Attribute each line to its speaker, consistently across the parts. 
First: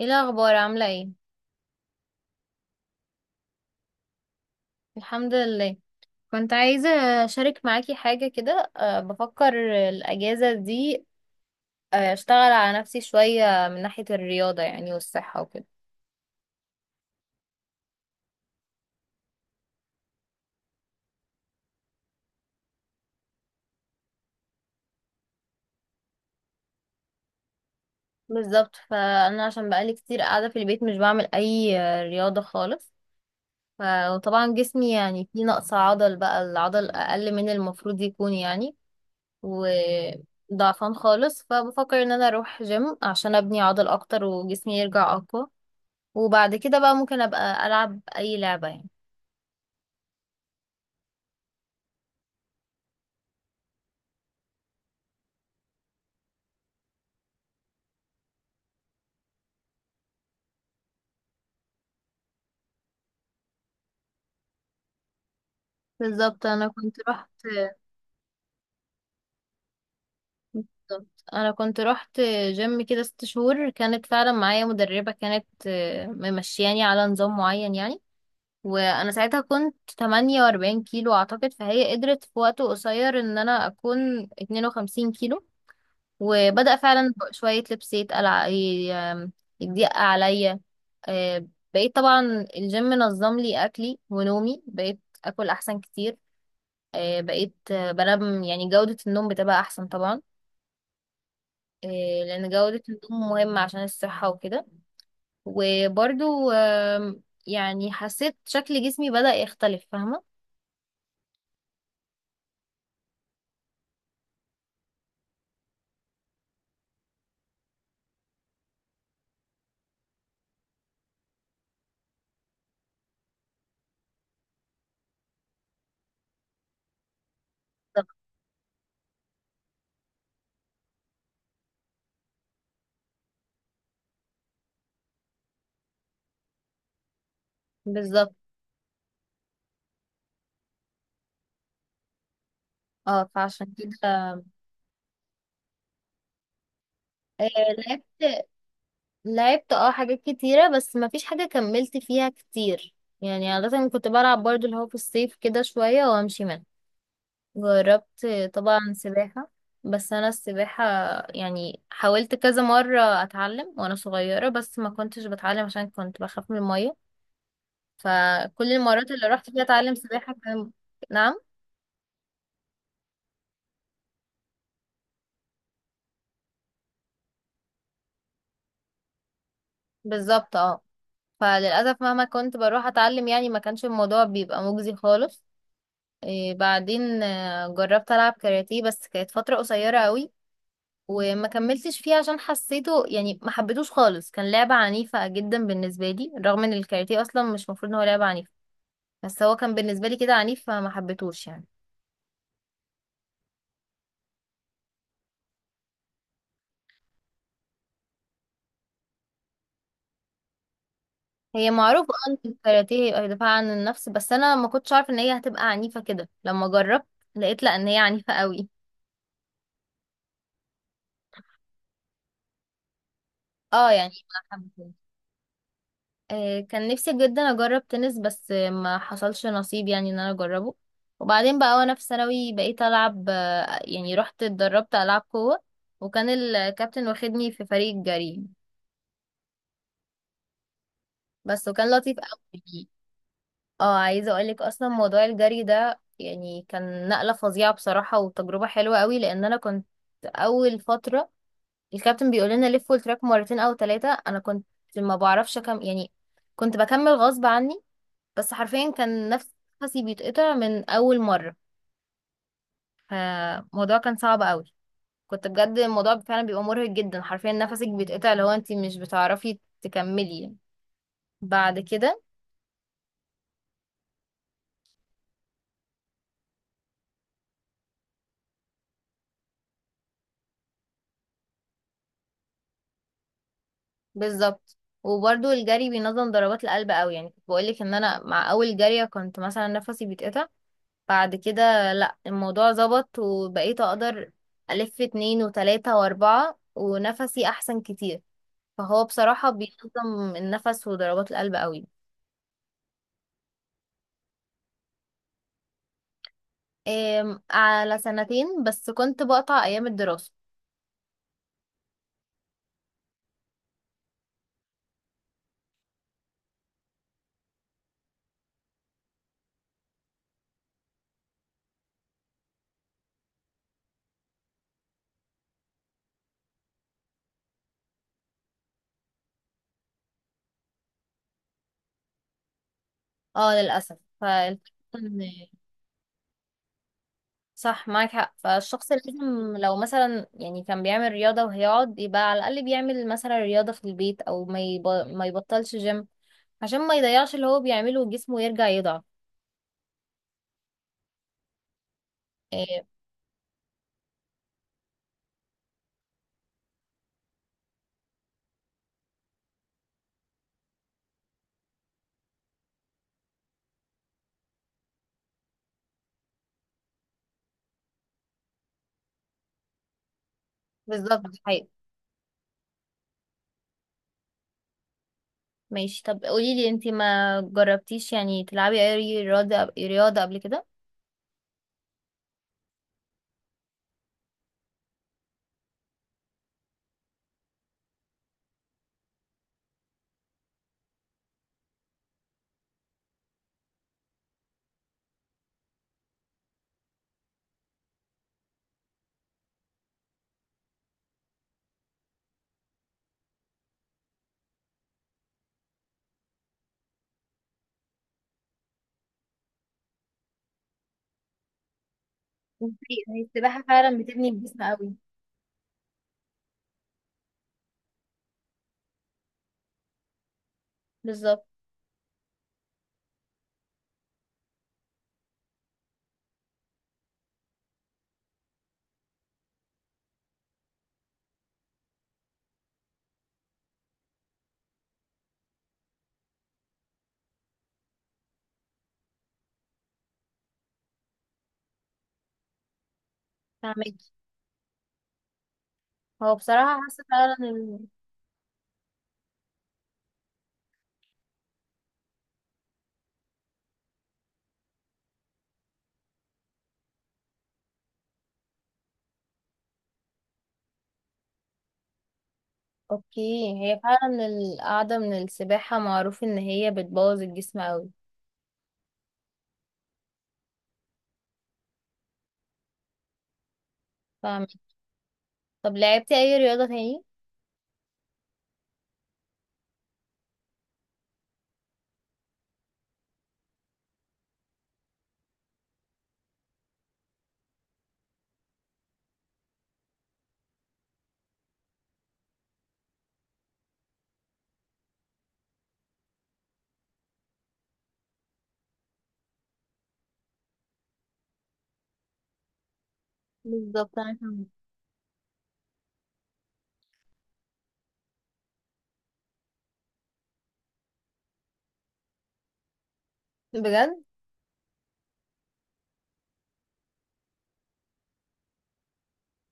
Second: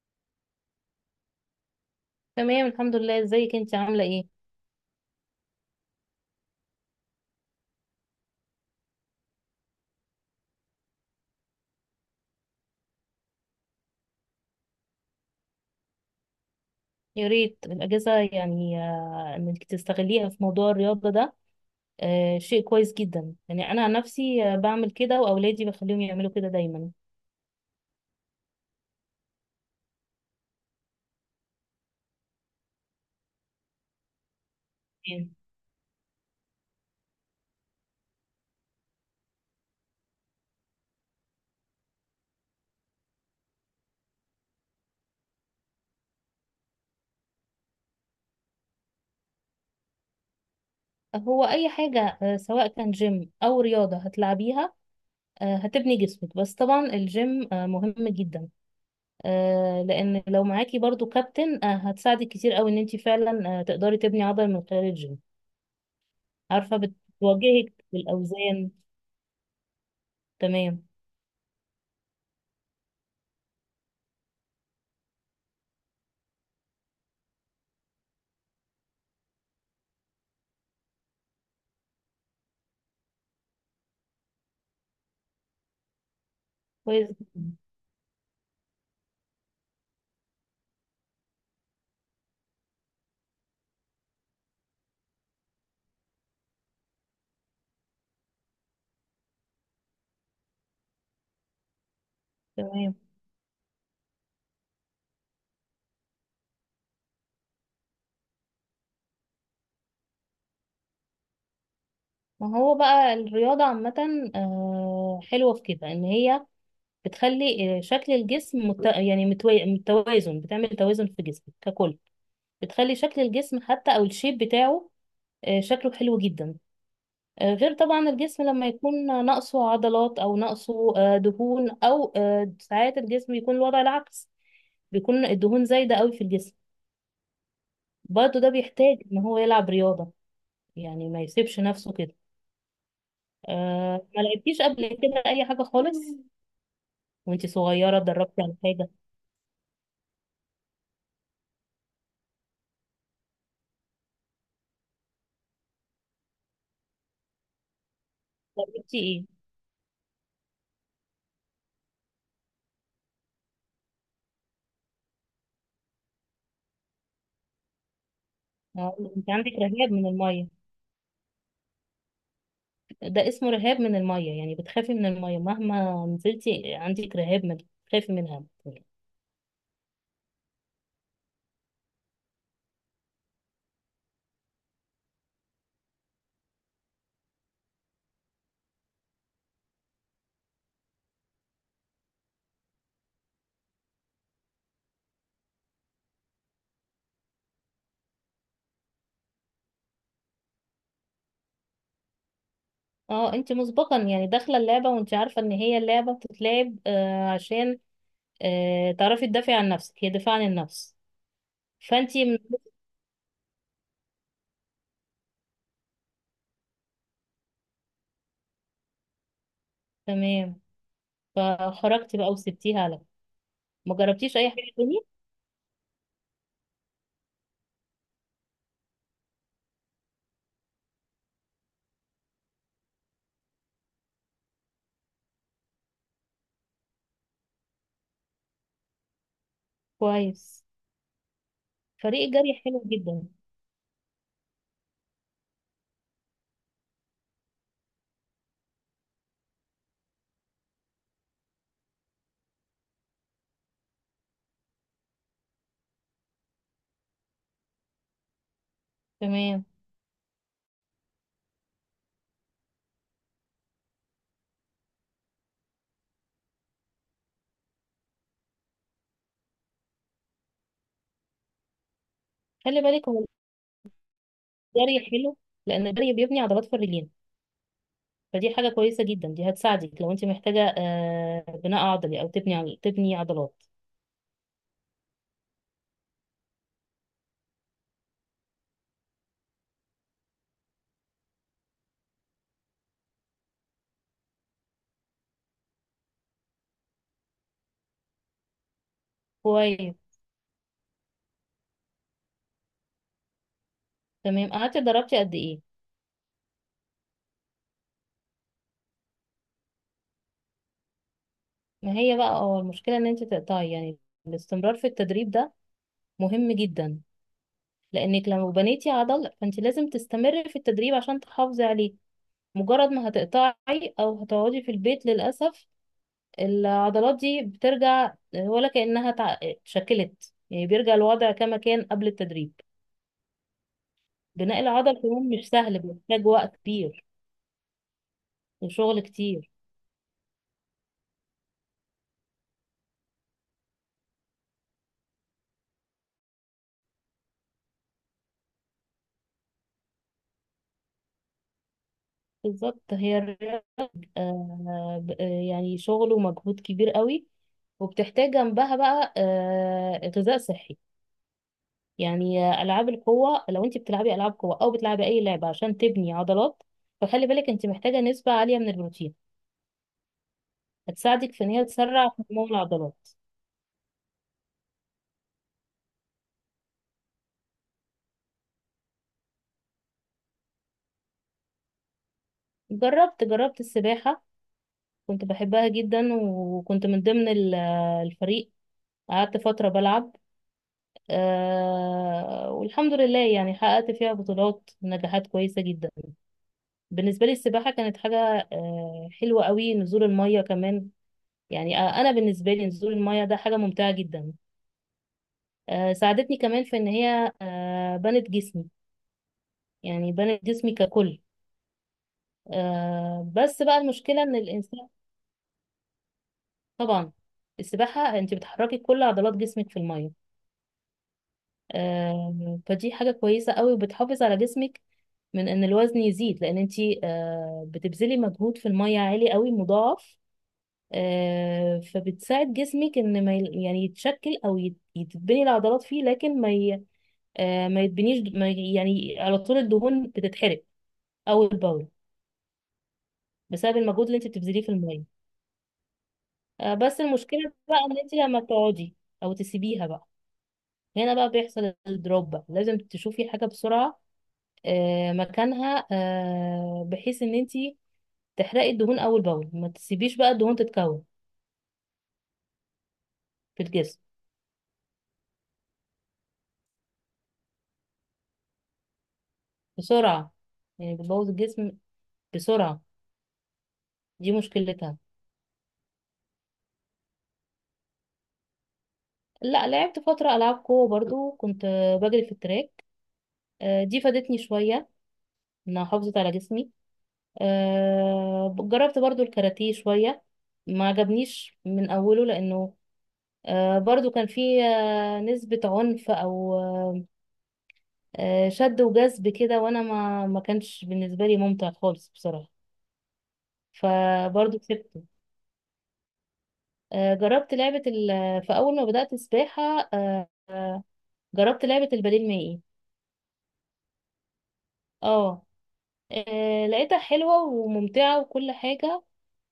Speaker 1: ايه الاخبار؟ عامله ايه؟
Speaker 2: تمام، الحمد لله. ازيك انت؟ عامله ايه؟
Speaker 1: الحمد لله. كنت عايزه اشارك معاكي حاجه كده. بفكر الاجازه دي، اشتغل على نفسي شويه من ناحيه الرياضه، يعني، والصحه وكده.
Speaker 2: يا ريت الاجازه، يعني، انك تستغليها في موضوع الرياضه ده. شيء كويس جدا. يعني انا عن نفسي بعمل كده، واولادي بخليهم يعملوا كده دايما.
Speaker 1: بالظبط، فانا عشان بقالي كتير قاعده في البيت، مش بعمل اي رياضه خالص. ف- وطبعا جسمي يعني
Speaker 2: يعني
Speaker 1: فيه نقص عضل، بقى العضل اقل من المفروض يكون يعني. وضعفان خالص، فبفكر ان انا اروح جيم عشان ابني عضل اكتر وجسمي يرجع اقوى. وبعد كده بقى ممكن ابقى العب اي لعبة، يعني.
Speaker 2: هو اي حاجه سواء كان جيم او رياضه هتلعبيها، هتبني جسمك. بس طبعا الجيم مهم جدا، لان لو معاكي برضو كابتن هتساعدك كتير قوي، ان انت فعلا تقدري تبني عضل من خلال الجيم.
Speaker 1: بالظبط انا
Speaker 2: عارفه
Speaker 1: كنت رحت
Speaker 2: بتواجهك بالاوزان. تمام.
Speaker 1: بالظبط، انا كنت رحت جيم كده ست شهور. كانت فعلا معايا مدربة، كانت ممشياني على نظام معين، يعني. وانا ساعتها كنت 48 كيلو اعتقد، فهي قدرت في وقت قصير ان انا اكون 52 كيلو. وبدأ
Speaker 2: كويس
Speaker 1: فعلا
Speaker 2: جدا.
Speaker 1: شوية لبس يتقلع، ي- آم، يضيق عليا. آه، بقيت طبعا الجيم نظم لي اكلي ونومي، بقيت اكل احسن كتير. بقيت بنام، يعني جودة النوم بتبقى أحسن طبعا. آه، لأن جودة
Speaker 2: تمام.
Speaker 1: النوم مهمة عشان الصحة وكده. وبرضو يعني حسيت شكل جسمي بدأ يختلف، فاهمة.
Speaker 2: ما هو بقى الرياضة عامة حلوة في كده، إن هي بتخلي شكل الجسم يعني متوازن. بتعمل توازن في جسمك ككل. بتخلي شكل الجسم حتى، أو الشيب بتاعه شكله حلو جدا، غير
Speaker 1: بالظبط.
Speaker 2: طبعا الجسم لما يكون ناقصه عضلات، أو ناقصه دهون، أو ساعات الجسم بيكون الوضع العكس. بيكون الدهون زايدة قوي في الجسم.
Speaker 1: بالظبط.
Speaker 2: برضه ده بيحتاج إن هو يلعب رياضة، يعني ما يسيبش نفسه كده.
Speaker 1: اه، فعشان
Speaker 2: ما
Speaker 1: كده
Speaker 2: لعبتيش قبل كده أي حاجة خالص؟ وانت
Speaker 1: آه،
Speaker 2: صغيرة
Speaker 1: لعبت
Speaker 2: اتدربتي على حاجة؟
Speaker 1: لعبت حاجات كتيرة بس ما فيش حاجة كملت فيها كتير. يعني عادة كنت بلعب برضو اللي هو في الصيف كده شوية وأمشي منها. جربت طبعا
Speaker 2: اتدربتي ايه؟
Speaker 1: سباحة. بس أنا السباحة يعني حاولت كذا مرة أتعلم وأنا صغيرة، بس ما كنتش بتعلم عشان كنت بخاف من المية. فكل المرات اللي
Speaker 2: انت
Speaker 1: رحت
Speaker 2: عندك
Speaker 1: فيها
Speaker 2: رهاب
Speaker 1: أتعلم
Speaker 2: من
Speaker 1: سباحة
Speaker 2: المية.
Speaker 1: كان... نعم.
Speaker 2: ده اسمه رهاب من المية. يعني بتخافي من المية مهما نزلتي، عندك رهاب من، بتخافي منها.
Speaker 1: بالظبط، اه. فللأسف مهما كنت بروح أتعلم، يعني ما كانش الموضوع بيبقى مجزي خالص. إيه، بعدين جربت ألعب كاراتيه، بس كانت فترة قصيرة قوي. وما كملتش فيه عشان حسيته، يعني ما حبيتوش خالص، كان لعبة عنيفة جدا بالنسبة لي، رغم ان الكاراتيه اصلا مش مفروض ان هو لعبة عنيفة. بس هو كان بالنسبة لي كده عنيف، فما حبيتهوش يعني.
Speaker 2: اه انت مسبقا يعني داخلة اللعبة وانت عارفة ان هي اللعبة بتتلعب عشان تعرفي تدافعي عن نفسك، هي دفاع عن النفس.
Speaker 1: هي معروفة
Speaker 2: فانت من...
Speaker 1: ان الكاراتيه دفاع عن النفس، بس انا ما كنتش عارفة ان هي هتبقى عنيفة كده لما جربت. لقيت لا، ان هي عنيفة قوي.
Speaker 2: تمام. فخرجتي بقى وسبتيها على.
Speaker 1: اه
Speaker 2: ما
Speaker 1: يعني
Speaker 2: جربتيش
Speaker 1: ما
Speaker 2: اي حاجة
Speaker 1: حبيتهاش.
Speaker 2: تانية؟
Speaker 1: كان نفسي جدا اجرب تنس، بس ما حصلش نصيب، يعني ان انا اجربه. وبعدين بقى وانا في ثانوي بقيت العب، يعني رحت اتدربت العب قوة. وكان الكابتن واخدني في فريق الجري،
Speaker 2: كويس.
Speaker 1: بس، وكان لطيف
Speaker 2: فريق الجري حلو
Speaker 1: قوي.
Speaker 2: جدا.
Speaker 1: اه، عايزه اقولك، اصلا موضوع الجري ده يعني كان نقله فظيعه بصراحه وتجربه حلوه قوي، لان انا كنت اول فتره الكابتن بيقول لنا لفوا التراك مرتين او ثلاثه، انا كنت ما بعرفش كم يعني. كنت بكمل غصب عني. بس حرفيا كان نفس
Speaker 2: تمام.
Speaker 1: نفسي بيتقطع من اول مره. فالموضوع كان صعب قوي. كنت بجد الموضوع فعلا بيبقى مرهق جدا، حرفيا نفسك بيتقطع لو انت مش بتعرفي تكملي. بعد كده
Speaker 2: خلي بالك، هو الجري حلو لان الجري بيبني عضلات في الرجلين. فدي حاجة كويسة جدا، دي هتساعدك لو انت محتاجة بناء عضلي، او تبني عضل، تبني عضلات.
Speaker 1: بالظبط. وبرده الجري بينظم ضربات القلب قوي. يعني كنت بقولك ان انا مع اول جريه كنت مثلا نفسي بيتقطع، بعد كده لا، الموضوع ظبط وبقيت اقدر الف اتنين وتلاتة واربعة ونفسي احسن كتير. فهو بصراحة
Speaker 2: كويس.
Speaker 1: بينظم النفس وضربات القلب قوي.
Speaker 2: تمام. قعدتي اتدربتي قد ايه؟
Speaker 1: إيه، على سنتين، بس كنت بقطع ايام الدراسة.
Speaker 2: ما هي بقى المشكلة ان انت تقطعي. يعني الاستمرار في التدريب ده مهم جدا، لانك لو بنيتي عضل فانت لازم تستمري في التدريب عشان تحافظي عليه. مجرد ما هتقطعي او هتقعدي في البيت، للأسف العضلات دي بترجع، ولا كأنها اتشكلت. يعني بيرجع الوضع كما كان قبل التدريب.
Speaker 1: اه للأسف، فالفكرة.
Speaker 2: بناء العضل كمان
Speaker 1: إن-
Speaker 2: مش سهل، بيحتاج وقت كبير
Speaker 1: صح، معاك حق. فالشخص
Speaker 2: وشغل
Speaker 1: لازم
Speaker 2: كتير.
Speaker 1: لو مثلا يعني كان بيعمل رياضة وهيقعد، يبقى على الأقل بيعمل مثلا رياضة في البيت، أو ما يبطلش جيم عشان ما يضيعش اللي هو بيعمله وجسمه يرجع يضعف.
Speaker 2: بالظبط،
Speaker 1: إيه.
Speaker 2: هي الرياضة يعني شغل ومجهود كبير قوي، وبتحتاج جنبها بقى غذاء صحي. يعني ألعاب القوة، لو انت بتلعبي ألعاب قوة أو بتلعبي أي لعبة عشان تبني عضلات، فخلي بالك انت محتاجة نسبة عالية من البروتين،
Speaker 1: بالظبط،
Speaker 2: هتساعدك
Speaker 1: دي
Speaker 2: في ان هي
Speaker 1: حقيقة.
Speaker 2: تسرع نمو العضلات.
Speaker 1: ماشي، طب قوليلي انتي ما جربتيش يعني تلعبي اي رياضة، رياضة، قبل كده؟
Speaker 2: جربت السباحة، كنت بحبها جدا. وكنت من ضمن الفريق. قعدت فترة بلعب. والحمد لله، يعني حققت فيها بطولات ونجاحات كويسة جدا. بالنسبة لي السباحة كانت حاجة حلوة قوي. نزول المية كمان، يعني أنا بالنسبة لي نزول المية ده حاجة ممتعة جدا. ساعدتني كمان في إن هي بنت جسمي، يعني بنت جسمي ككل.
Speaker 1: دي حقيقة، هي السباحة
Speaker 2: بس بقى
Speaker 1: فعلا
Speaker 2: المشكلة
Speaker 1: بتبني
Speaker 2: إن
Speaker 1: الجسم
Speaker 2: الإنسان.
Speaker 1: قوي.
Speaker 2: طبعا السباحة أنت بتحركي كل عضلات جسمك في المية.
Speaker 1: بالظبط.
Speaker 2: فدي حاجة كويسة قوي، وبتحافظ على جسمك من ان الوزن يزيد، لان انتي بتبذلي مجهود في المية عالي قوي مضاعف. فبتساعد جسمك ان ما يل- يعني يتشكل، او يتبني العضلات فيه، لكن ما يتبنيش. ما ي- يعني على طول الدهون بتتحرق، او البول، بسبب المجهود
Speaker 1: فاهمك.
Speaker 2: اللي انت بتبذليه في المية.
Speaker 1: هو بصراحة
Speaker 2: بس
Speaker 1: حاسة فعلا.
Speaker 2: المشكلة بقى ان انت لما بتقعدي او تسيبيها بقى، هنا بقى بيحصل الدروب. بقى لازم تشوفي حاجة بسرعة مكانها، بحيث ان انتي تحرقي الدهون اول باول. ما تسيبيش بقى الدهون تتكون
Speaker 1: اوكي.
Speaker 2: في
Speaker 1: هي
Speaker 2: الجسم
Speaker 1: فعلا القعدة من السباحة معروف ان هي بتبوظ الجسم اوي.
Speaker 2: بسرعه. يعني بتبوظ الجسم بسرعه، دي
Speaker 1: فاهمك.
Speaker 2: مشكلتها.
Speaker 1: طب لعبتي اي رياضة تاني؟
Speaker 2: لا، لعبت فتره العاب قوه برضو. كنت بجري في التراك. دي فادتني شويه، انها حافظت على جسمي. جربت برضو الكاراتيه شويه، ما عجبنيش من اوله لانه برضو كان فيه نسبه عنف، او شد وجذب كده. وانا ما كانش بالنسبه لي ممتع خالص بصراحه،
Speaker 1: بالظبط، انا فاهمة.
Speaker 2: فبرضه سبته. جربت لعبه في اول ما بدات سباحه، آه، آه، جربت لعبه البديل المائي.
Speaker 1: بجد؟
Speaker 2: اه. لقيتها حلوه وممتعه وكل حاجه،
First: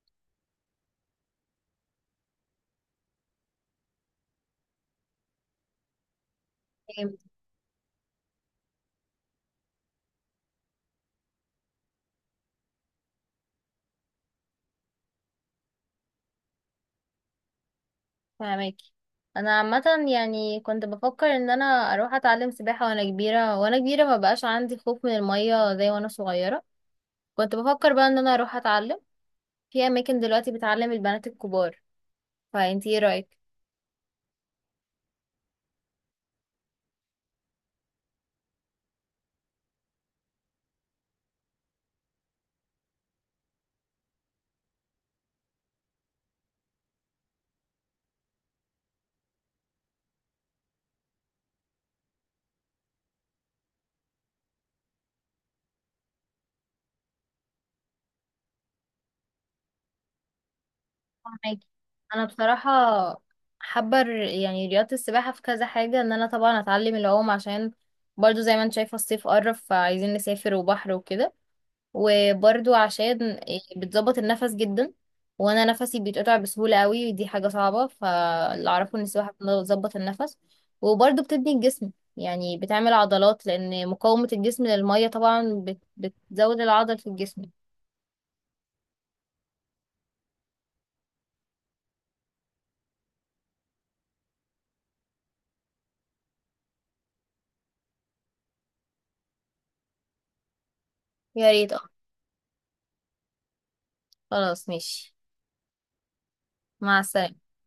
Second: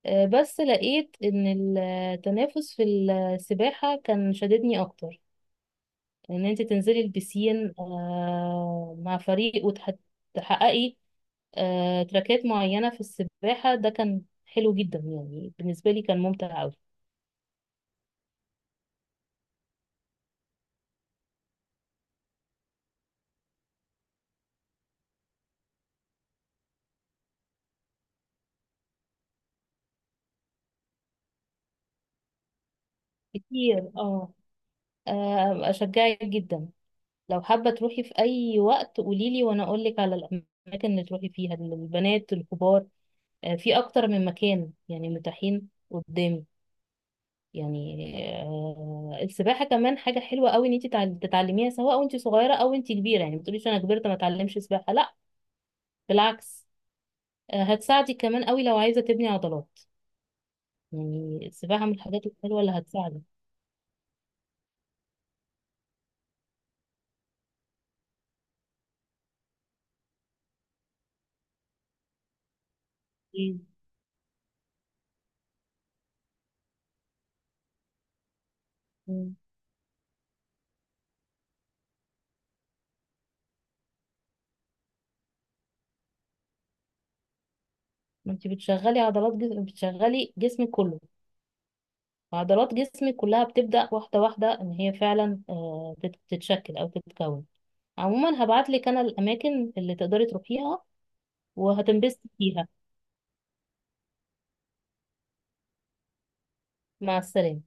Speaker 2: بس لقيت ان التنافس في السباحه كان شددني اكتر. ان انت تنزلي
Speaker 1: جامد.
Speaker 2: البسين مع فريق، وتحققي تراكات معينة في السباحة، ده كان حلو جدا. يعني بالنسبة لي كان ممتع أوي.
Speaker 1: فاهماكي. انا عامة، يعني كنت بفكر ان انا اروح اتعلم سباحة وانا كبيرة، وانا كبيرة ما بقاش عندي خوف من المية زي وانا صغيرة. كنت بفكر بقى ان انا اروح اتعلم في اماكن دلوقتي بتعلم البنات الكبار. فانتي ايه رأيك؟
Speaker 2: كتير، اه. أشجعك جدا. لو حابة تروحي في أي وقت قوليلي، وأنا أقولك على الأماكن اللي تروحي فيها للبنات الكبار. في أكتر من مكان يعني متاحين قدامي. يعني السباحة كمان حاجة حلوة أوي، إن أنت تتعلميها سواء وأنت صغيرة أو أنت كبيرة. يعني ما تقوليش أنا كبرت ما أتعلمش سباحة، لأ، بالعكس. هتساعدك كمان أوي لو عايزة تبني عضلات. يعني
Speaker 1: فهماكي.
Speaker 2: السباحة من الحاجات
Speaker 1: انا
Speaker 2: الحلوة
Speaker 1: بصراحه
Speaker 2: اللي هتساعدك.
Speaker 1: يعني رياضه السباحه في كذا حاجه، ان انا طبعا اتعلم العوم عشان، برضو زي ما انت شايفه، الصيف قرب فعايزين نسافر وبحر وكده. وبرضو عشان
Speaker 2: مم.
Speaker 1: بتظبط النفس جدا، وانا نفسي بيتقطع بسهوله قوي، ودي حاجه صعبه. فاللي اعرفه ان السباحه
Speaker 2: مم.
Speaker 1: بتظبط النفس، وبرضو بتبني الجسم، يعني بتعمل عضلات، لان مقاومه الجسم للميه طبعا بتزود العضل في الجسم.
Speaker 2: ما انت بتشغلي عضلات جسم، بتشغلي جسمك كله. عضلات جسمك كلها بتبدأ واحدة واحدة، ان هي فعلا تتشكل او تتكون. عموما هبعتلك انا الاماكن اللي تقدري تروحيها
Speaker 1: يا ريت، اه.
Speaker 2: وهتنبسطي فيها.
Speaker 1: خلاص ماشي. مع
Speaker 2: مع
Speaker 1: السلامه.
Speaker 2: السلامة.